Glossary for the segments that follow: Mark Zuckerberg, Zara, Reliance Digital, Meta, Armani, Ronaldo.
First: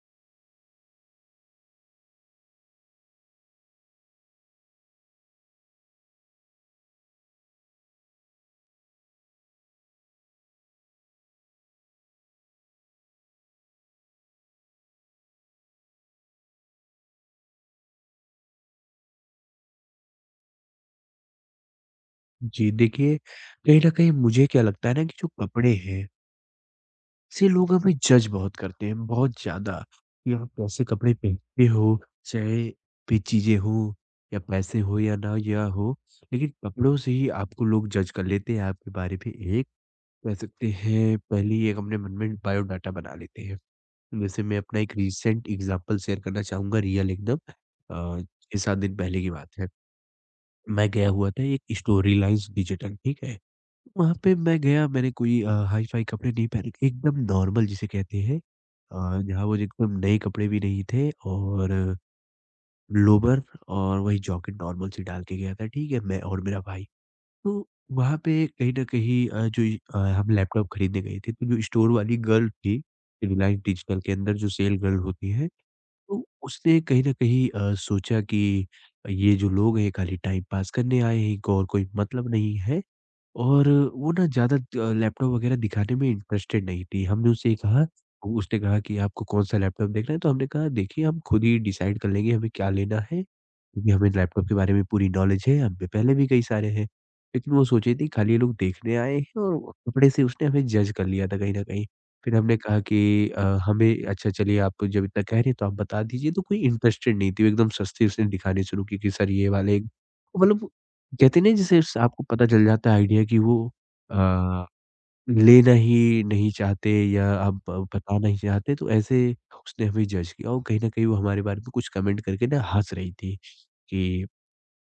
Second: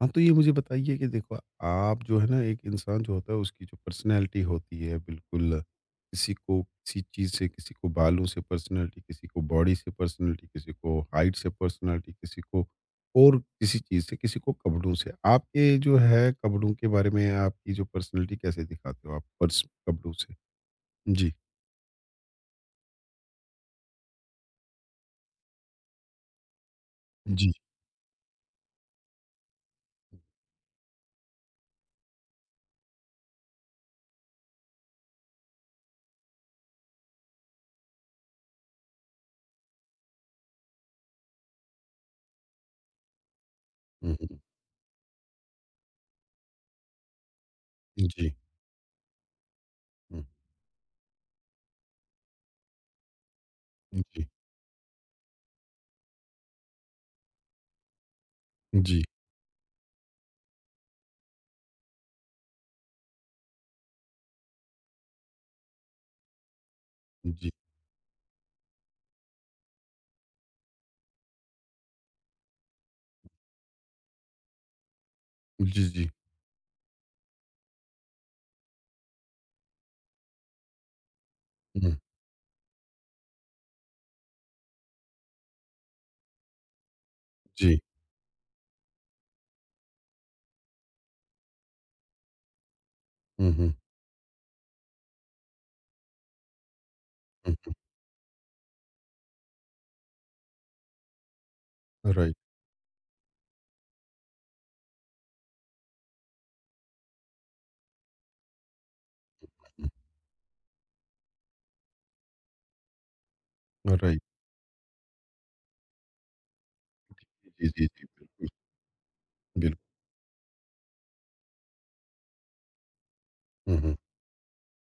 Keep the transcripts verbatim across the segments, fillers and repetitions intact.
हाँ, तो ये मुझे बताइए कि देखो। आप जो है ना, एक इंसान जो होता है उसकी जो पर्सनैलिटी होती है, बिल्कुल। किसी को किसी चीज़ से, किसी को बालों से पर्सनैलिटी, किसी को बॉडी से पर्सनैलिटी, किसी को हाइट से पर्सनैलिटी, किसी को और किसी चीज़ से, किसी को कपड़ों से। आपके जो है कपड़ों के बारे में आपकी जो पर्सनैलिटी, कैसे दिखाते हो आप? पर्स कपड़ों से। जी। जी, देखिए, कहीं न कहीं मुझे क्या लगता है ना कि जो कपड़े हैं, से जी। लोग हमें जज बहुत करते हैं, बहुत ज़्यादा, कि आप कैसे कपड़े पहनते हो, चाहे पे चीज़ें हों या पैसे हो या ना या हो, लेकिन कपड़ों से ही आपको लोग जज कर लेते हैं, आपके बारे में एक कह सकते हैं, पहली एक अपने मन में बायोडाटा बना लेते हैं। हम्म, हम्म। वैसे मैं अपना एक रीसेंट एग्ज़ाम्पल शेयर करना चाहूँगा, रियल एकदम अ, जी। छह-सात दिन पहले की बात है। हम्म। मैं गया हुआ था एक स्टोरी लाइन्स डिजिटल, ठीक है? वहाँ जी। पे मैं गया, मैंने कोई अ, हाई-फ़ाई कपड़े नहीं पहने, एकदम नॉर्मल जिसे कहते हैं जी। अ, जहाँ वो एकदम नए कपड़े भी नहीं थे, और लोवर और वही जैकेट नॉर्मल सी डाल के गया था, ठीक है? मैं और मेरा भाई। जी। तो वहाँ पे कहीं न कहीं अ, जो इ अ, हम लैपटॉप खरीदने गए थे, तो जो स्टोर वाली गर्ल थी, रिलायंस डिजिटल के अंदर जो सेल गर्ल होती है, जी। जी। तो उसने कहीं न कहीं अ, सोचा कि ये जो लोग हैं, ये खाली टाइम पास करने आए हैं, इनको और कोई हम्म। मतलब नहीं है। और वो ना ज़्यादा अ, लैपटॉप वगैरह दिखाने में इंटरेस्टेड नहीं थी। हमने उससे ये जी। कहा, उसने कहा कि आपको कौन-सा लैपटॉप देखना है? तो हमने कहा देखिए, हम खुद ही डिसाइड कर लेंगे हमें क्या लेना है, हम्म। हम्म। क्योंकि हमें लैपटॉप के बारे में पूरी नॉलेज है, हम पे पहले भी कई सारे हैं। लेकिन वो हम्म। सोचे थे खाली ये लोग देखने आए हैं, और वो कपड़े से उसने हमें जज कर लिया था कहीं न कहीं। फिर राइट। हमने कहा कि अ, हमें अच्छा चलिए, आप जब इतना कह रहे हैं तो आप बता दीजिए, तो कोई इंटरेस्टेड नहीं थी, वो एकदम सस्ते उसने दिखाने शुरू की कि सर ये वाले, हम्म। मतलब कहते हैं ना जैसे स आपको पता चल जाता है आइडिया कि वो राइट। अ, लेना ही नहीं चाहते या आप जी, जी, जी। बताना नहीं बिल्कुल। चाहते, तो ऐसे बिल्कुल। उसने हमें जज किया, और कहीं न कहीं वो हमारे बारे में कुछ कमेंट करके ना हँस रही थी हुँ, हुँ, कि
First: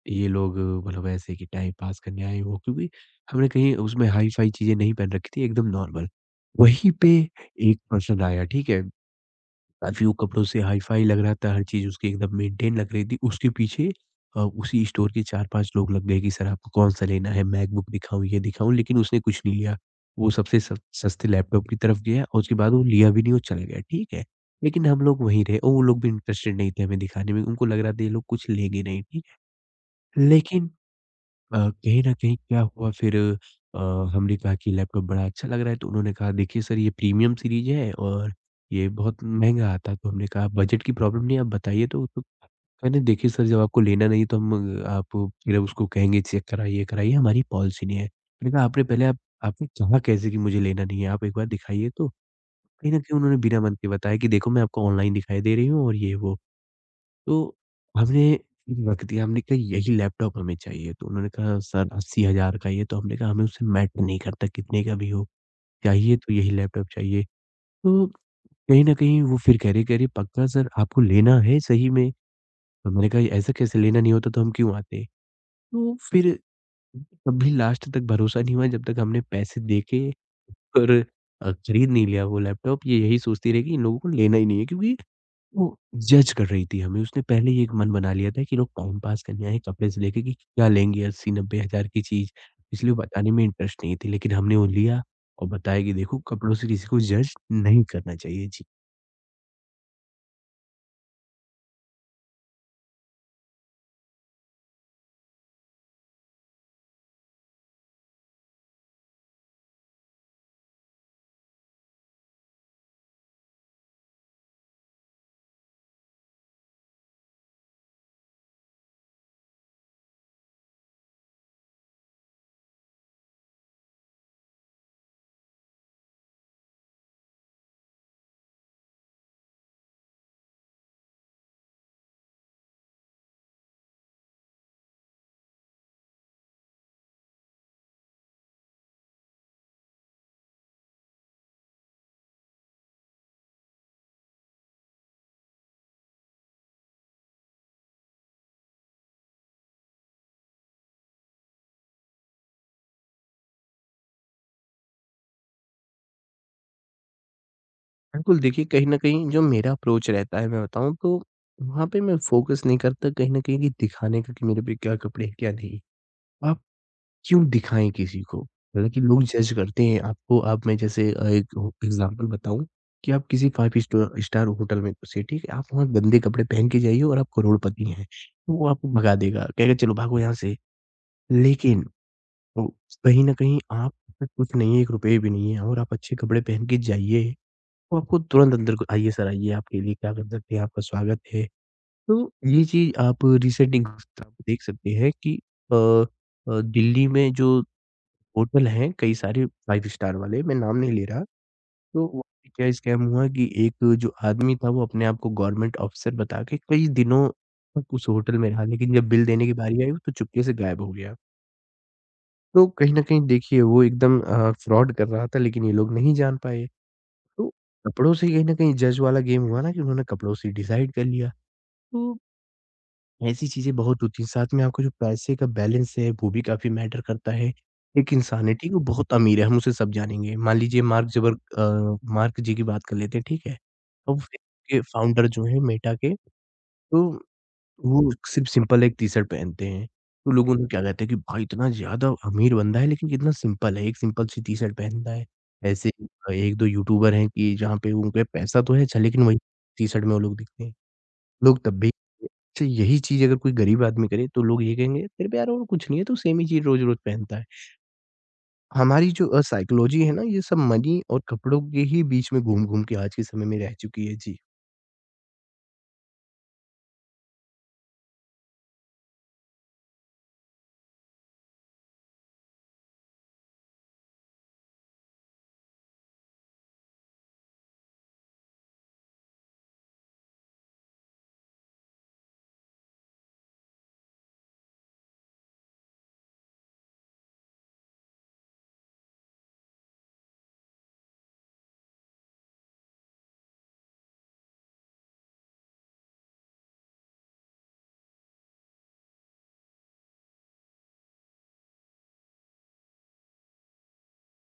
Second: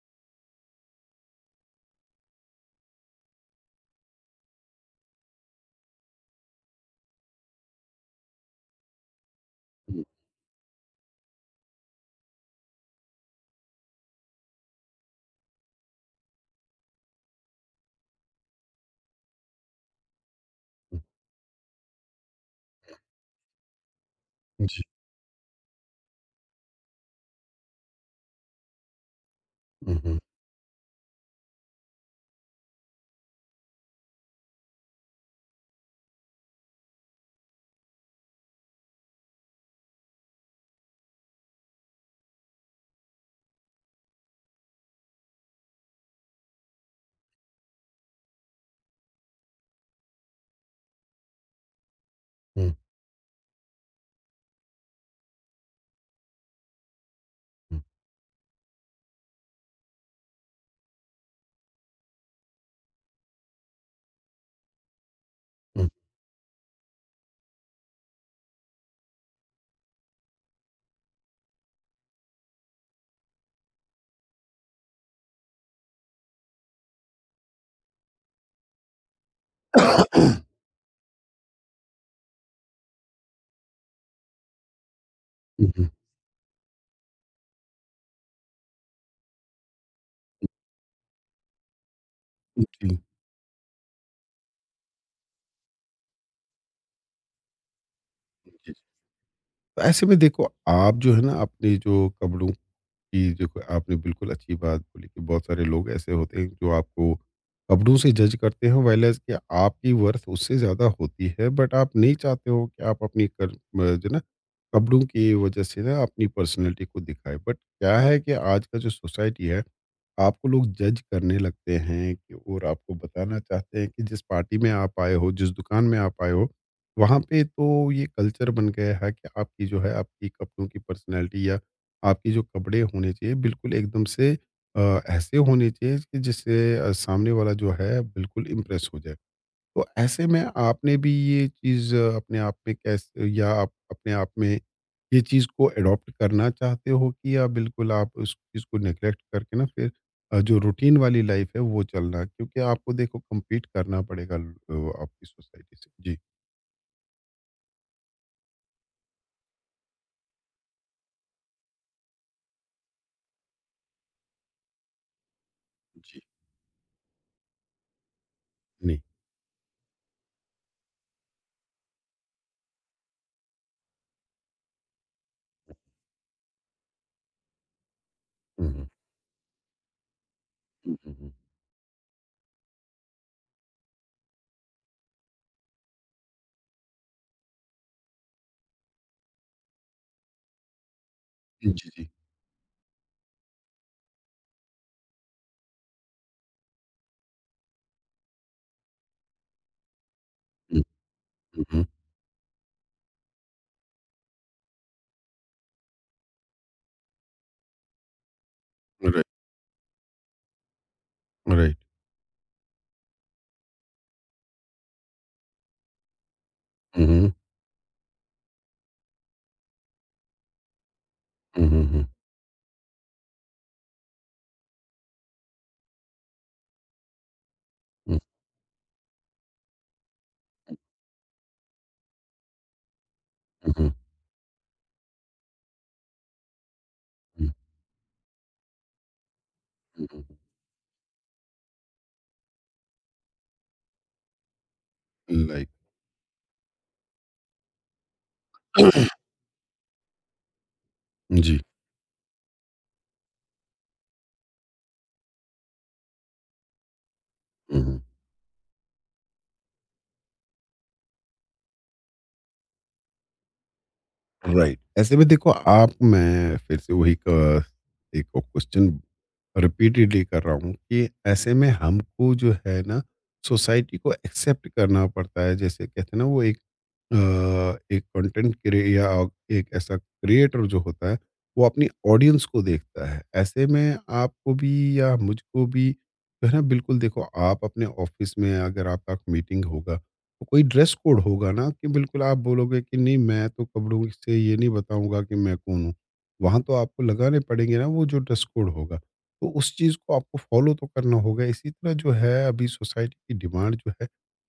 ये लोग, मतलब ऐसे कि टाइम पास करने आए हो, क्योंकि हमने कहीं उसमें हाई-फाई चीज़ें नहीं पहन रखी थी, एकदम नॉर्मल। वहीं पे एक पर्सन आया, ठीक है? हुँ, काफ़ी वो कपड़ों से हाई-फाई लग रहा था, हर चीज़ उसकी एकदम मेंटेन लग रही थी। उसके पीछे अ, उसी स्टोर के चार-पाँच लोग लग गए कि सर आपको कौन-सा लेना है, मैकबुक दिखाऊँ, ये दिखाऊँ, लेकिन उसने कुछ नहीं लिया। वो सबसे सस हुँ। सस्ते लैपटॉप की तरफ गया, और उसके बाद वो लिया भी नहीं, वो चला गया, ठीक है। जी। लेकिन हम लोग वहीं रहे, और वो लोग भी इंटरेस्टेड नहीं थे हमें दिखाने में, उनको लग रहा था ये लोग कुछ लेंगे नहीं, ठीक हुँ, हुँ, है। लेकिन अ, कहीं न कहीं क्या हुआ फिर, अ, हमने कहा कि लैपटॉप बड़ा अच्छा लग रहा है, तो उन्होंने कहा देखिए सर, ये प्रीमियम सीरीज है और ये बहुत महँगा आता है। तो हमने कहा बजट की प्रॉब्लम नहीं है, आप बताइए। तो तो कहने देखिए सर, जब आपको लेना नहीं है तो हम, अ, आप फिर उसको कहेंगे चेक कराइए, कराइए, हमारी पॉलिसी नहीं है। मैंने कहा, आपने पहले आप आपने कहा कैसे कि मुझे लेना नहीं है? आप एक बार दिखाइए तो। हुँ, कहीं न कहीं उन्होंने बिना मन के बताया कि देखो, मैं आपको ऑनलाइन दिखाई दे रही हूँ और ये वो। तो हुँ, हुँ। हमने वक़्त दिया, हमने कहा यही लैपटॉप हमें चाहिए। तो उन्होंने कहा सर अस्सी हज़ार का ही है, तो हमने कहा हमें उससे मैटर नहीं करता कितने का भी हो, हुँ, हुँ। चाहिए तो यही लैपटॉप चाहिए। तो कहीं न कहीं वो फिर कह रहे कह रहे, पक्का सर आपको लेना है सही में? तो हमने कहा ऐसा कैसे, लेना नहीं होता तो हम क्यों आते? तो फिर तब भी लास्ट तक भरोसा नहीं हुआ जब तक हमने पैसे दे के और अ, खरीद नहीं लिया वो लैपटॉप। ये यही सोचती रही कि इन लोगों को लेना ही नहीं है, क्योंकि वो जज कर रही थी हमें, उसने पहले ही एक मन बना लिया था कि लोग टाइम पास करने आए हैं कपड़े से लेके, कि क्या लेंगे अस्सी-नब्बे हज़ार की चीज़, जी, इसलिए वो बताने में इंटरेस्ट नहीं थी। लेकिन हमने वो लिया और बताया कि देखो, कपड़ों से किसी को जज नहीं करना चाहिए। जी। जी। तो ऐसे में देखो, आप जो है ना अपने जो कपड़ों। जी। जो को- आपने बिल्कुल अच्छी बात बोली कि बहुत सारे लोग ऐसे होते हैं जो आपको कपड़ों से जज करते हैं, वाइल्स कि आपकी वर्थ उससे ज़्यादा होती है, बट आप नहीं चाहते हो कि आप अपनी कर अ, जो ना कपड़ों की वजह से ना अपनी पर्सनैलिटी को दिखाए। बट क्या है कि आज का जो सोसाइटी है, आपको लोग जज करने लगते हैं कि, और आपको बताना चाहते हैं कि जिस पार्टी में आप आए हो, जिस दुकान में आप आए हो, वहाँ पे तो ये कल्चर बन गया है कि आपकी जो है आपकी कपड़ों की पर्सनैलिटी, या आपके जो कपड़े होने चाहिए बिल्कुल एकदम से अ, ऐसे होने चाहिए कि जिससे अ, सामने वाला जो है बिल्कुल इम्प्रेस हो जाए। तो ऐसे में आपने भी ये चीज़ अ, अपने आप में कैसे, या आप अपने आप में ये चीज़ को अडॉप्ट करना चाहते हो कि, या बिल्कुल आप उस चीज़ को नेगलेक्ट करके ना फिर अ, जो रूटीन वाली लाइफ़ है वो चलना, क्योंकि आपको देखो कम्पीट करना पड़ेगा ल अ, आपकी सोसाइटी से। जी। बिल्कुल, देखिए कहीं न कहीं जो मेरा अप्रोच रहता है, मैं बताऊँ तो, वहाँ पे मैं फ़ोकस नहीं करता कहीं न कहीं, कि दिखाने का, कि मेरे पे क्या कपड़े हैं, क्या नहीं। जी। क्यों दिखाएँ किसी को? नहीं। हालाँकि लोग जज करते हैं आपको। आप, मैं जैसे अ, एक हो एग्ज़ाम्पल बताऊँ कि आप किसी पाँच स्टो स्टार होटल में घुसे, ठीक है? आप वहाँ गंदे कपड़े पहन के जाइए और आप करोड़पति हैं, तो वो हुँ, आपको हुँ। भगा देगा, कहेगा चलो भागो यहाँ से। हुँ, हुँ, हुँ। लेकिन वो कहीं न कहीं आप पे कुछ नहीं है, ₹एक रुपया भी नहीं है और आप अच्छे कपड़े पहन के जाइए, वो आपको तुरंत अंदर को, आइए सर आइए, आपके लिए क्या कर सकते हैं, आपका स्वागत है। जी, जी। तो ये चीज़ आप रिसेंट एग्ज़ाम्पल देख सकते हैं कि अ अ, दिल्ली में जो होटल हैं कई सारे पाँच स्टार वाले, मैं नाम हुँ, नहीं ले रहा। हुँ, हुँ। तो वहाँ पे क्या स्कैम हुआ कि एक जो आदमी था, वो अपने आप को गवर्नमेंट ऑफिसर बता के कई दिनों तक उस होटल में रहा, लेकिन हुँ, जब हुँ। बिल राइट, देने की बारी आई, वो तो चुपके से गायब हो गया। राइट। तो कहीं न कहीं देखिए, वो एकदम अ, फ्रॉड कर रहा था, लेकिन ये लोग नहीं जान पाए। हुँ, हुँ। तो कपड़ों से कहीं न कहीं जज वाला गेम हुआ ना, कि उन्होंने कपड़ों से डिसाइड कर लिया। हुँ, हुँ, हुँ। तो ऐसी चीज़ें बहुत होती हैं, साथ में आपका जो पैसे का बैलेंस है, वो भी काफ़ी मैटर करता है। एक हुँ, इंसान है, ठीक है? वो बहुत अमीर है, हम उसे सब जानेंगे। मान लीजिए मार्क ज़बर अ, मार्क जी की बात कर लेते हैं, ठीक है? हुँ, हुँ, तो फ़ेसबुक के फाउंडर जो हैं मेटा के, तो वो सिर्फ़ सिंपल एक टी-शर्ट पहनते हैं। हुँ, हुँ, तो लोग उन्हें क्या कहते हैं कि भाई इतना ज़्यादा अमीर बंदा है, लेकिन कितना सिंपल है, एक सिंपल सी टी-शर्ट पहनता है। हुँ। लाइक। ऐसे ही अ, एक-दो यूट्यूबर हैं कि जहाँ पे उनपे पैसा तो है अच्छा, लेकिन वही टी-शर्ट में वो लोग दिखते हैं। लोग जी। तब भी, अच्छा यही चीज़ अगर कोई गरीब आदमी करे, तो लोग ये कहेंगे तेरे पे यार और कुछ नहीं है, तू सेम ही चीज़ रोज़-रोज़ पहनता है। हुँ, हुँ। हमारी जो अ, साइकोलॉजी है ना, ये सब मनी और कपड़ों के ही बीच में घूम-घूम के आज के समय में रह चुकी है। जी। राइट। ऐसे में देखो, आप मैं फिर से वही क एक क्वेश्चन रिपीटेडली कर रहा हूँ कि ऐसे में हमको जो है ना सोसाइटी को एक्सेप्ट करना पड़ता है। जैसे कहते हैं ना, वो एक अ, एक कंटेंट क्रिए या एक ऐसा क्रिएटर जो होता है, वो अपनी ऑडियंस को देखता है। ऐसे में आपको भी या मुझको भी जो है ना, बिल्कुल देखो आप अपने ऑफ़िस में अगर आपका मीटिंग होगा, तो कोई ड्रेस कोड होगा ना कि बिल्कुल आप बोलोगे कि नहीं मैं तो कपड़ों से ये नहीं बताऊँगा कि मैं कौन हूँ। वहाँ तो आपको लगाने पड़ेंगे ना वो जो ड्रेस कोड होगा। तो उस चीज़ को आपको फ़ॉलो तो करना होगा। इसी तरह जो है अभी सोसाइटी की डिमांड जो है,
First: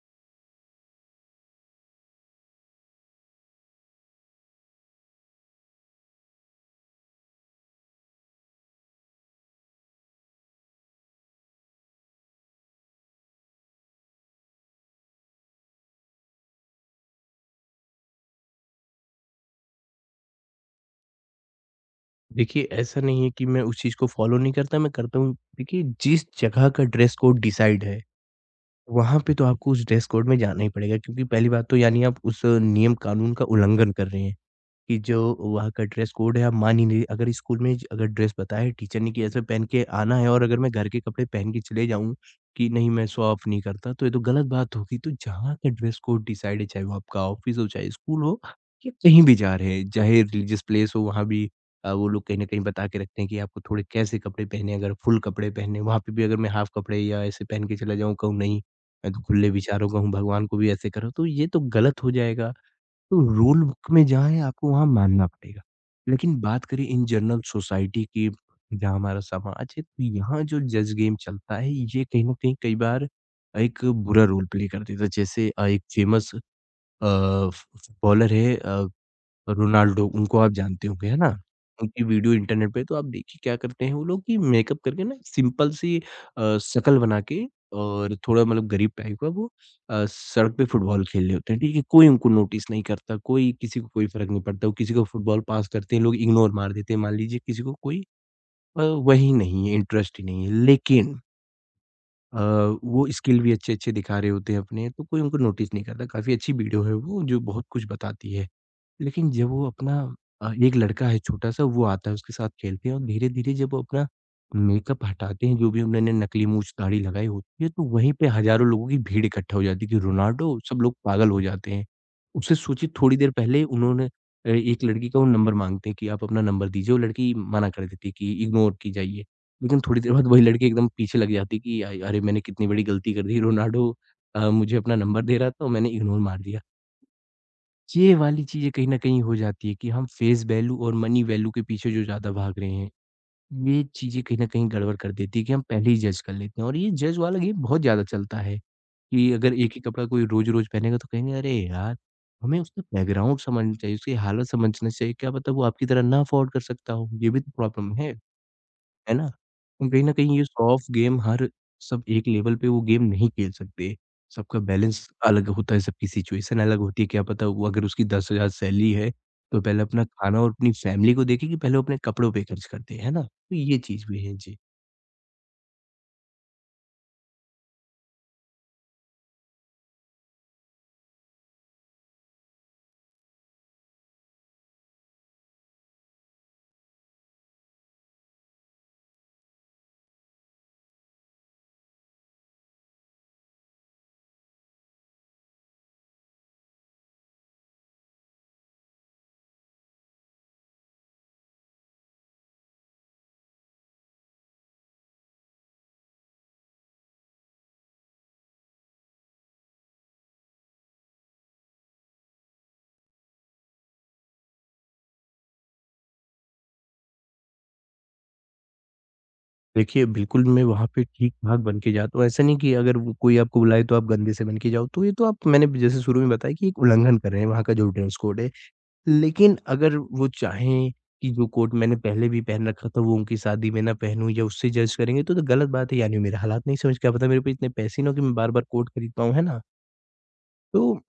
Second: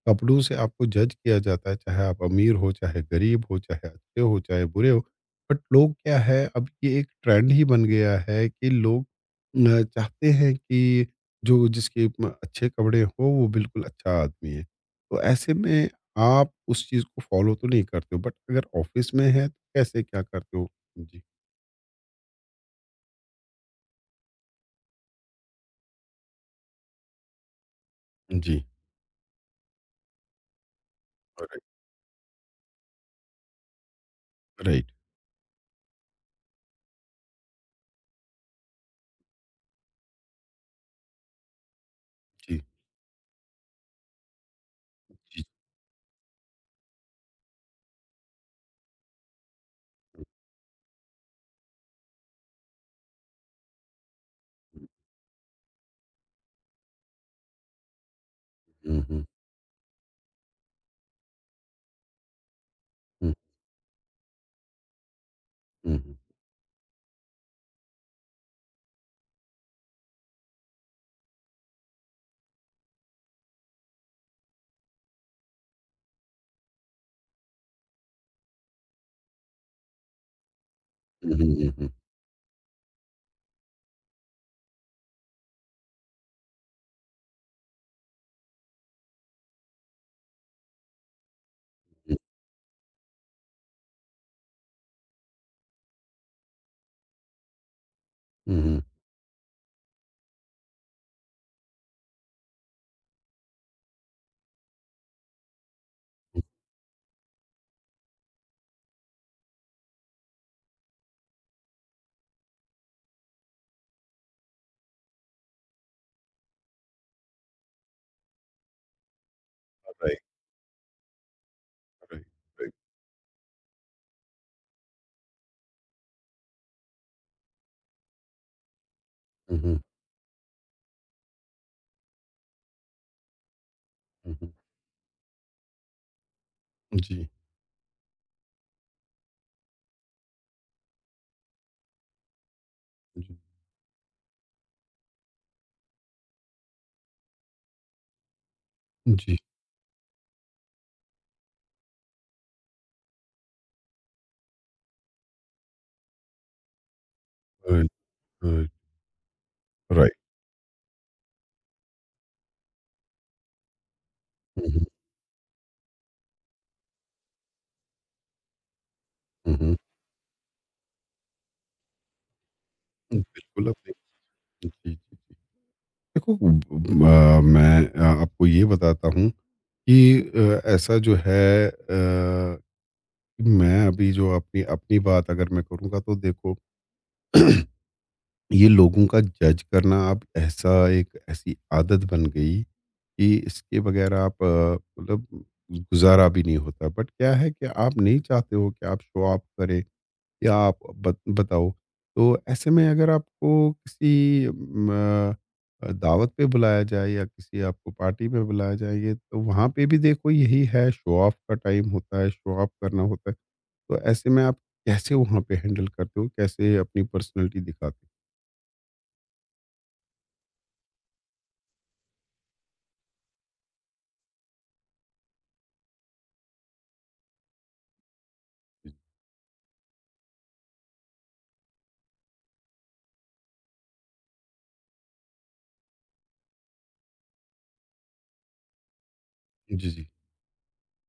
कपड़ों से आपको जज किया जाता है, चाहे आप अमीर हो, चाहे गरीब हो, चाहे अच्छे हो, चाहे बुरे हो। बट लोग क्या है, अब ये एक ट्रेंड ही बन गया है कि लोग अ, चाहते हैं कि जो जिसके म अच्छे कपड़े हो, वो बिल्कुल अच्छा आदमी है। तो ऐसे में आप उस चीज़ को फ़ॉलो तो नहीं करते हो, बट अगर ऑफ़िस में है, तो कैसे क्या करते हो? जी। देखिए ऐसा नहीं है कि मैं उस चीज़ को फ़ॉलो नहीं करता, मैं करता हूँ। देखिए जिस जगह का ड्रेस कोड डिसाइड है, जी। वहाँ पे तो आपको उस ड्रेस कोड में जाना ही पड़ेगा, क्योंकि पहली राइट, बात तो यानी आप उस नियम कानून का उल्लंघन कर रहे हैं। राइट। कि जो वहाँ का ड्रेस कोड है, आप मान ही नहीं। अगर स्कूल में ज- अगर ड्रेस बताया टीचर ने कि ऐसे पहन के आना है, और अगर मैं घर के कपड़े पहन के चले जाऊँ जी, कि नहीं, मैं शो ऑफ नहीं करता, तो ये तो गलत बात होगी। तो जी। जहाँ का ड्रेस कोड डिसाइड है, चाहे वो आपका ऑफिस हो, चाहे स्कूल हो, या कहीं भी जा रहे हैं चाहे रिलीजियस प्लेस हो, वहाँ भी अ, वो लोग कहीं ना कहीं बता के रखते हैं कि आपको थोड़े कैसे कपड़े पहने हैं, अगर फुल कपड़े पहने, वहाँ पे भी अगर मैं हाफ कपड़े या ऐसे पहन के चला जाऊँ, कहूँ नहीं हुँ, मैं तो हुँ, खुले विचारों का हूँ, भगवान को भी ऐसे करो, तो ये तो गलत हो जाएगा। तो हुँ, रूल बुक में जहाँ है, आपको वहाँ मानना पड़ेगा। हुँ, हुँ। लेकिन बात करें इन जनरल सोसाइटी की, जहाँ हमारा समाज है, तो यहाँ जो जज गेम चलता है ये कहीं न कहीं कई बार एक बुरा रोल प्ले कर देता है। जैसे अ, एक फ़ेमस अ, फ फुटबॉलर है अ रोनाल्डो, उनको आप जानते होंगे, है ना? हुँ, हुँ, हुँ, हुँ, उनकी वीडियो इंटरनेट पे तो आप देखिए क्या करते हैं वो लोग, कि मेकअप करके ना सिंपल सी अ, शकल बना के और थोड़ा मतलब गरीब टाइप का, वो अ, सड़क पे फुटबॉल खेल रहे होते हैं, ठीक है? कोई हुँ, उनको नोटिस नहीं करता, कोई किसी को कोई फ़र्क नहीं पड़ता, वो किसी को फुटबॉल पास करते हैं, लोग इग्नोर मार देते हैं। मान लीजिए किसी को कोई हुँ, अ, हुँ, वही नहीं है, इंटरेस्ट ही नहीं है, लेकिन अ, वो स्किल भी अच्छे-अच्छे दिखा रहे होते हैं अपने, तो कोई उनको नोटिस नहीं करता। काफ़ी हुँ। अच्छी वीडियो है वो जो बहुत कुछ बताती है। लेकिन जब वो अपना अ, एक लड़का है छोटा-सा, वो आता है, उसके साथ खेलते हैं, और धीरे-धीरे जब वो अपना मेकअप हटाते हैं, जो भी उन्होंने नकली मूंछ दाढ़ी लगाई होती है, तो वहीं पे हज़ारों लोगों की भीड़ इकट्ठा हो जाती है कि राइट, रोनाल्डो। सब लोग पागल हो जाते हैं। राइट, उससे राइट। सोचिए, थोड़ी देर पहले उन्होंने अ, एक लड़की का वो नंबर माँगते हैं कि आप अपना नंबर दीजिए, वो लड़की मना कर देती है कि इग्नोर की जाइए। हुँ, हुँ, लेकिन थोड़ी देर बाद वही लड़की एकदम पीछे लग जाती है कि अ, अरे, मैंने कितनी बड़ी गलती कर दी, रोनाल्डो हुँ, अ, हुँ। मुझे अपना नंबर दे रहा था और मैंने इग्नोर मार दिया। जी, ये वाली चीज़ें कहीं न कहीं हो जाती है कि हम फेस वैल्यू और मनी वैल्यू के पीछे जो ज़्यादा भाग रहे हैं, जी, ये चीज़ें कहीं न कहीं गड़बड़ कर देती है कि हम पहले ही जज कर लेते हैं। और ये जज वाला गेम बहुत ज़्यादा चलता है कि जी। अगर एक ही कपड़ा कोई रोज़-रोज़ पहनेगा, तो कहेंगे, "अरे यार! हमें उसका बैकग्राउंड समझना चाहिए, उसकी हालत समझना चाहिए, क्या पता वो आपकी तरह ना अफ़ोर्ड कर सकता हो।" ये भी तो राइट, प्रॉब्लम है। राइट, है ना? हम कहीं न राइट। कहीं ये सॉफ्ट गेम हर सब एक लेवल पे वो गेम नहीं खेल सकते। सबका हुँ, हुँ, बैलेंस अलग होता है, सबकी सिचुएशन अलग होती है, क्या पता वो, अगर उसकी दस हज़ार सैलरी है, हुँ, तो हुँ। पहले अपना खाना और अपनी फैमिली को देखे कि पहले वो अपने कपड़ों पे खर्च करते हैं, है ना? तो बिल्कुल ये आपने। चीज़ भी है। जी। जी, जी, जी। देखो म अ, मैं अ, आपको ये बताता हूँ कि अ, ऐसा जो है अ, मैं अभी जो अपनी अपनी बात अगर मैं करूँगा तो देखो ये लोगों का जज करना अब ऐसा एक ऐसी आदत बन गई कि इसके बगैर आप अ, मतलब गुज़ारा भी नहीं होता। बट क्या है कि आप नहीं चाहते हो कि आप शो ऑफ करें या आप बत बताओ। तो ऐसे में अगर आपको किसी उम, अ, दावत पे बुलाया जाए या किसी आपको पार्टी में बुलाया जाए, तो वहाँ पे भी देखो यही है शो ऑफ का टाइम होता है, शो ऑफ करना होता है। तो ऐसे में आप कैसे वहाँ पे हैंडल करते हो? कैसे अपनी पर्सनैलिटी दिखाते हो? देखिए, बिल्कुल मैं वहाँ पे ठीक-ठाक बन के जाता हूँ, ऐसा नहीं कि अगर वो कोई आपको बुलाए तो आप गंदे से बन के जाओ, तो ये तो आप, मैंने जैसे शुरू में बताया, कि एक उल्लंघन कर रहे हैं वहाँ का जो ड्रेस कोड है। लेकिन अगर वो चाहें कि जो कोट मैंने पहले भी पहन रखा था वो उनकी शादी में ना पहनूँ, या उससे जज करेंगे, तो तो गलत बात है, यानी मेरा हालात नहीं समझ, क्या पता मेरे पे इतने पैसे ना हो कि मैं बार-बार कोट खरीद पाऊँ, है ना? जी, जी। तो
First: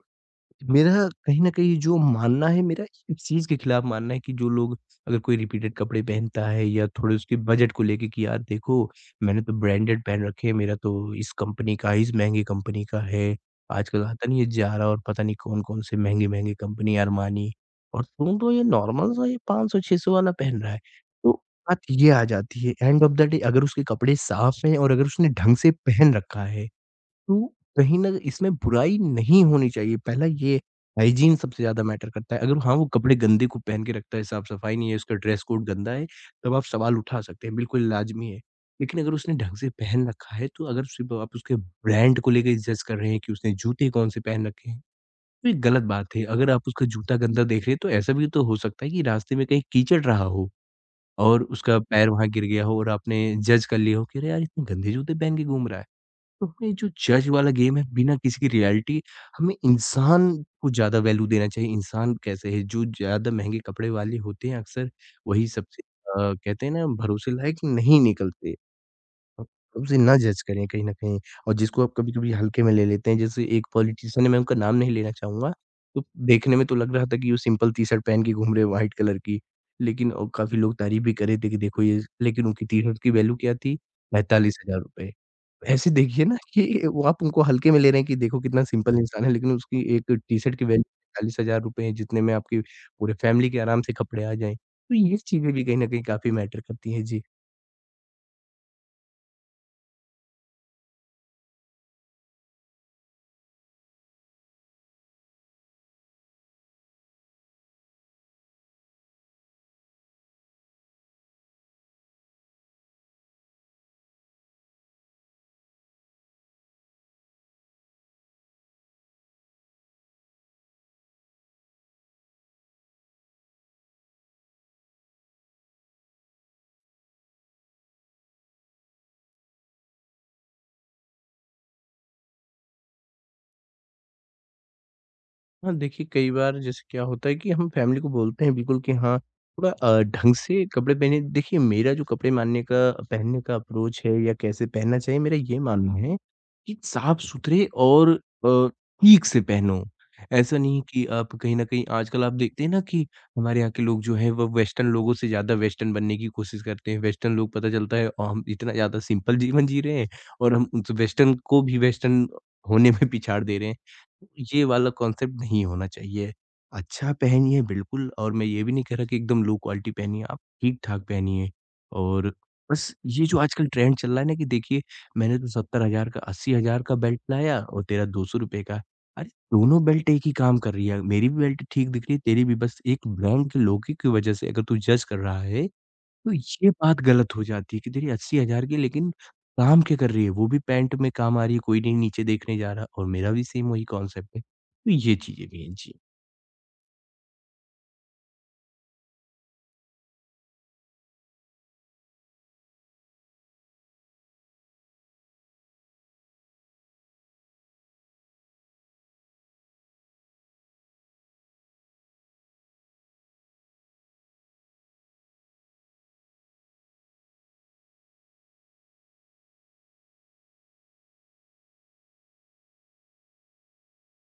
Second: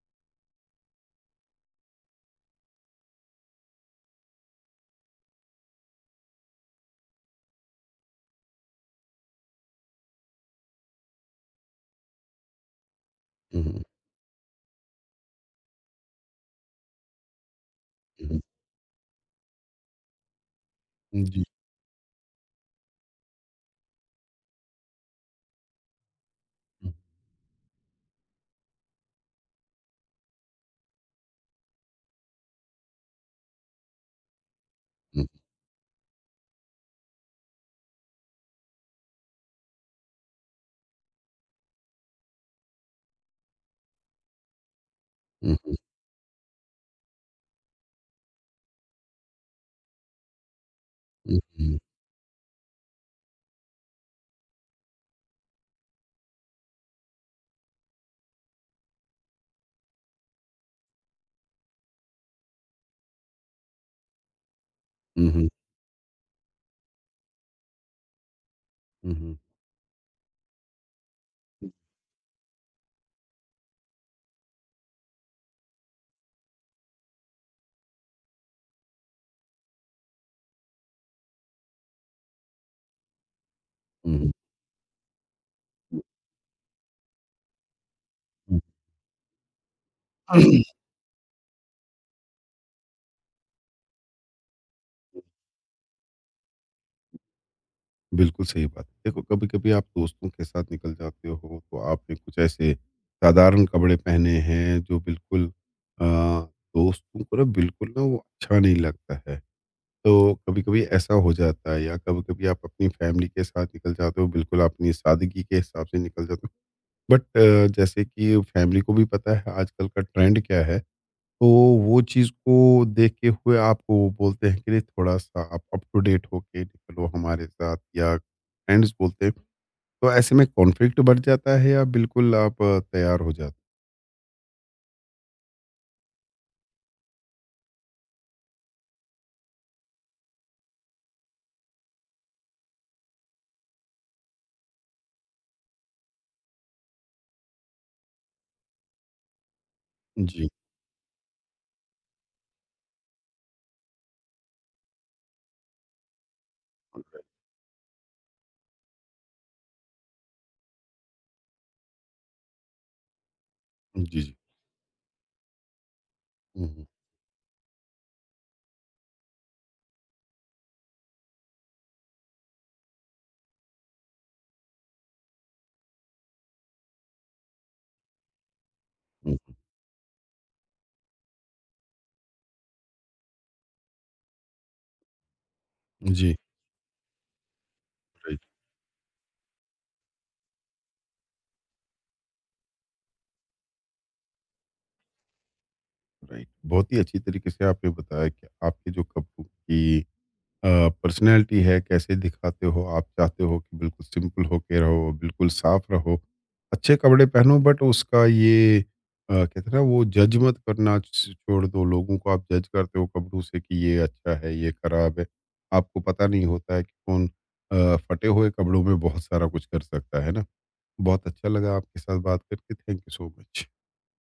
मेरा कहीं न कहीं जो मानना है, मेरा इस चीज़ के खिलाफ मानना है कि जो लोग, अगर कोई रिपीटेड कपड़े पहनता है, या थोड़े उसके बजट को लेके कि यार देखो, मैंने तो ब्रांडेड पहन रखे हैं, मेरा तो इस कंपनी का है, इस महँगी कंपनी का है। हुँ, हुँ, आजकल आता नहीं है ज़ारा और पता नहीं कौन-कौन से महँगी-महँगी कंपनी अरमानी, और हुँ, तुम हुँ। तो ये नॉर्मल सा ये पाँच सौ छह सौ वाला पहन रहा है। तो जी। बात ये आ जाती है, एंड ऑफ द डे, अगर उसके कपड़े साफ़ हैं और अगर उसने ढंग से पहन रखा है, हुँ, तो कहीं न इसमें बुराई नहीं होनी चाहिए। पहला ये, हाइजीन सबसे ज़्यादा मैटर करता है। अगर हाँ, वो कपड़े गंदे खूब पहन के रखता है, साफ-सफाई नहीं है, उसका हुँ, ड्रेस कोड गंदा है, तब आप सवाल उठा सकते हैं, बिल्कुल लाज़मी है। लेकिन अगर उसने ढंग से पहन रखा है, तो अगर सिर्फ़ आप उसके ब्रांड को लेके जज कर रहे हैं कि उसने जूते कौन-से पहन रखे हैं, तो ये हुँ, हुँ, गलत बात है। अगर आप उसका जूता गंदा देख रहे हैं, तो ऐसा भी तो हो सकता है कि रास्ते में कहीं कीचड़ रहा हो और उसका हुँ, पैर वहाँ गिर गया हो, और आपने जज कर लिया हो कि, "अरे यार, इतने गंदे जूते पहन के घूम रहा है।" तो ये जो जज वाला गेम है, बिना किसी की रियलिटी, हमें इंसान को ज़्यादा वैल्यू देना चाहिए। इंसान कैसे है? जो ज़्यादा महँगे कपड़े वाले होते हैं, अक्सर हुँ, वही हुँ, सबसे अ, कहते हैं ना, भरोसे लायक नहीं निकलते। हुँ, आप उसे ना जज करें कहीं न कहीं। और जिसको आप कभी-कभी हल्के में ले लेते हैं, जैसे एक पॉलिटिशियन है, मैं उनका नाम नहीं लेना चाहूँगा, तो देखने में तो लग रहा था कि वो सिंपल टी-शर्ट पहन के घूम रहे हैं, व्हाइट कलर की। लेकिन, और काफ़ी लोग तारीफ़ भी कर रहे थे कि देखो ये, लेकिन उनकी टी-शर्ट की वैल्यू क्या थी? हुँ, ₹पैंतालीस हज़ार रुपए। ऐसे देखिए ना कि वो आप उनको हल्के में ले रहे हैं कि देखो हुँ, कितना सिंपल इंसान है, लेकिन उसकी एक टी-शर्ट हुँ। की वैल्यू ₹पैंतालीस हज़ार रुपए है, जितने में आपकी पूरे फैमिली के आराम से कपड़े आ जाएँ। तो ये चीज़ें भी कहीं न कहीं काफ़ी मैटर करती हैं। जी। बिल्कुल सही बात है। देखो कभी-कभी आप दोस्तों के साथ निकल जाते हो, तो आपने कुछ ऐसे साधारण कपड़े पहने हैं जो बिल्कुल अ, दोस्तों को ना बिल्कुल ना वो अच्छा नहीं लगता है। तो कभी-कभी ऐसा हो जाता है, या कभी-कभी आप अपनी फैमिली के साथ निकल जाते हो, बिल्कुल अपनी सादगी के हिसाब से निकल जाते हो। बट अ, जैसे कि फैमिली को भी पता है आजकल का ट्रेंड क्या है। तो वो चीज़ को देखते हुए आपको वो बोलते हैं कि नहीं थोड़ा-सा आप अप टू डेट होके निकलो हमारे साथ, या फ्रेंड्स बोलते हैं। तो ऐसे में कॉन्फ्लिक्ट बढ़ जाता है या बिल्कुल आप अ, तैयार हो जाते हाँ, देखिए, कई बार जैसे क्या होता है कि हम फैमिली को बोलते हैं बिल्कुल कि हाँ, थोड़ा अ, ढंग से कपड़े पहने। देखिए, मेरा जो कपड़े मानने का, पहनने का अप्रोच है, या कैसे पहनना चाहिए, मेरा ये मानना है कि साफ-सुथरे और अ, ठीक से पहनो। हैं? जी। ऐसा नहीं कि आप कहीं न कहीं, आजकल आप देखते हैं ना कि हमारे यहाँ के लोग जो हैं वो वेस्टर्न लोगों से ज़्यादा वेस्टर्न बनने की कोशिश करते हैं। वेस्टर्न लोग, पता चलता है अ, हम इतना ज़्यादा सिंपल जीवन जी रहे हैं और हम उस वेस्टर्न को भी वेस्टर्न होने में पिछाड़ दे रहे हैं। जी, जी। ये वाला कॉन्सेप्ट नहीं होना चाहिए। हुँ, हुँ, अच्छा पहनिए बिल्कुल, और मैं ये भी नहीं कह रहा कि एकदम लो क्वालिटी पहनिए, आप ठीक-ठाक पहनिए। और बस ये जो आजकल ट्रेंड चल रहा है ना कि देखिए, मैंने तो सत्तर हज़ार का, अस्सी हज़ार का बेल्ट लाया, और तेरा दो सौ रुपए का। अरे! हुँ, दोनों बेल्ट एक ही काम कर रही है, मेरी भी बेल्ट ठीक दिख रही है, तेरी भी। बस एक ब्रांड के लोगो की वजह से अगर तू जज कर रहा है, हुँ। तो जी, ये बात गलत हो जाती है कि देखिए राइट, अस्सी हज़ार की, लेकिन काम क्या कर रही है? वो भी पैंट में काम आ रही है, कोई नहीं नीचे देखने जा रहा, और मेरा भी सेम वही कॉन्सेप्ट है। तो ये चीज़ें भी हैं। जी। राइट। बहुत ही अच्छी तरीके से आपने बताया कि आपके जो कपड़ों की पर्सनैलिटी है कैसे दिखाते हो, आप चाहते हो कि बिल्कुल सिंपल होके रहो, बिल्कुल साफ रहो, अच्छे कपड़े पहनो, बट उसका ये अ, कहते हैं ना वो जज मत करना, छ- छोड़ दो लोगों को, आप जज करते हो कपड़ों से कि ये अच्छा है, ये खराब है। आपको पता नहीं होता है कि कौन अ, फटे हुए कपड़ों में बहुत सारा कुछ कर सकता है ना। बहुत अच्छा लगा आपके साथ बात करके, थैंक यू सो मच।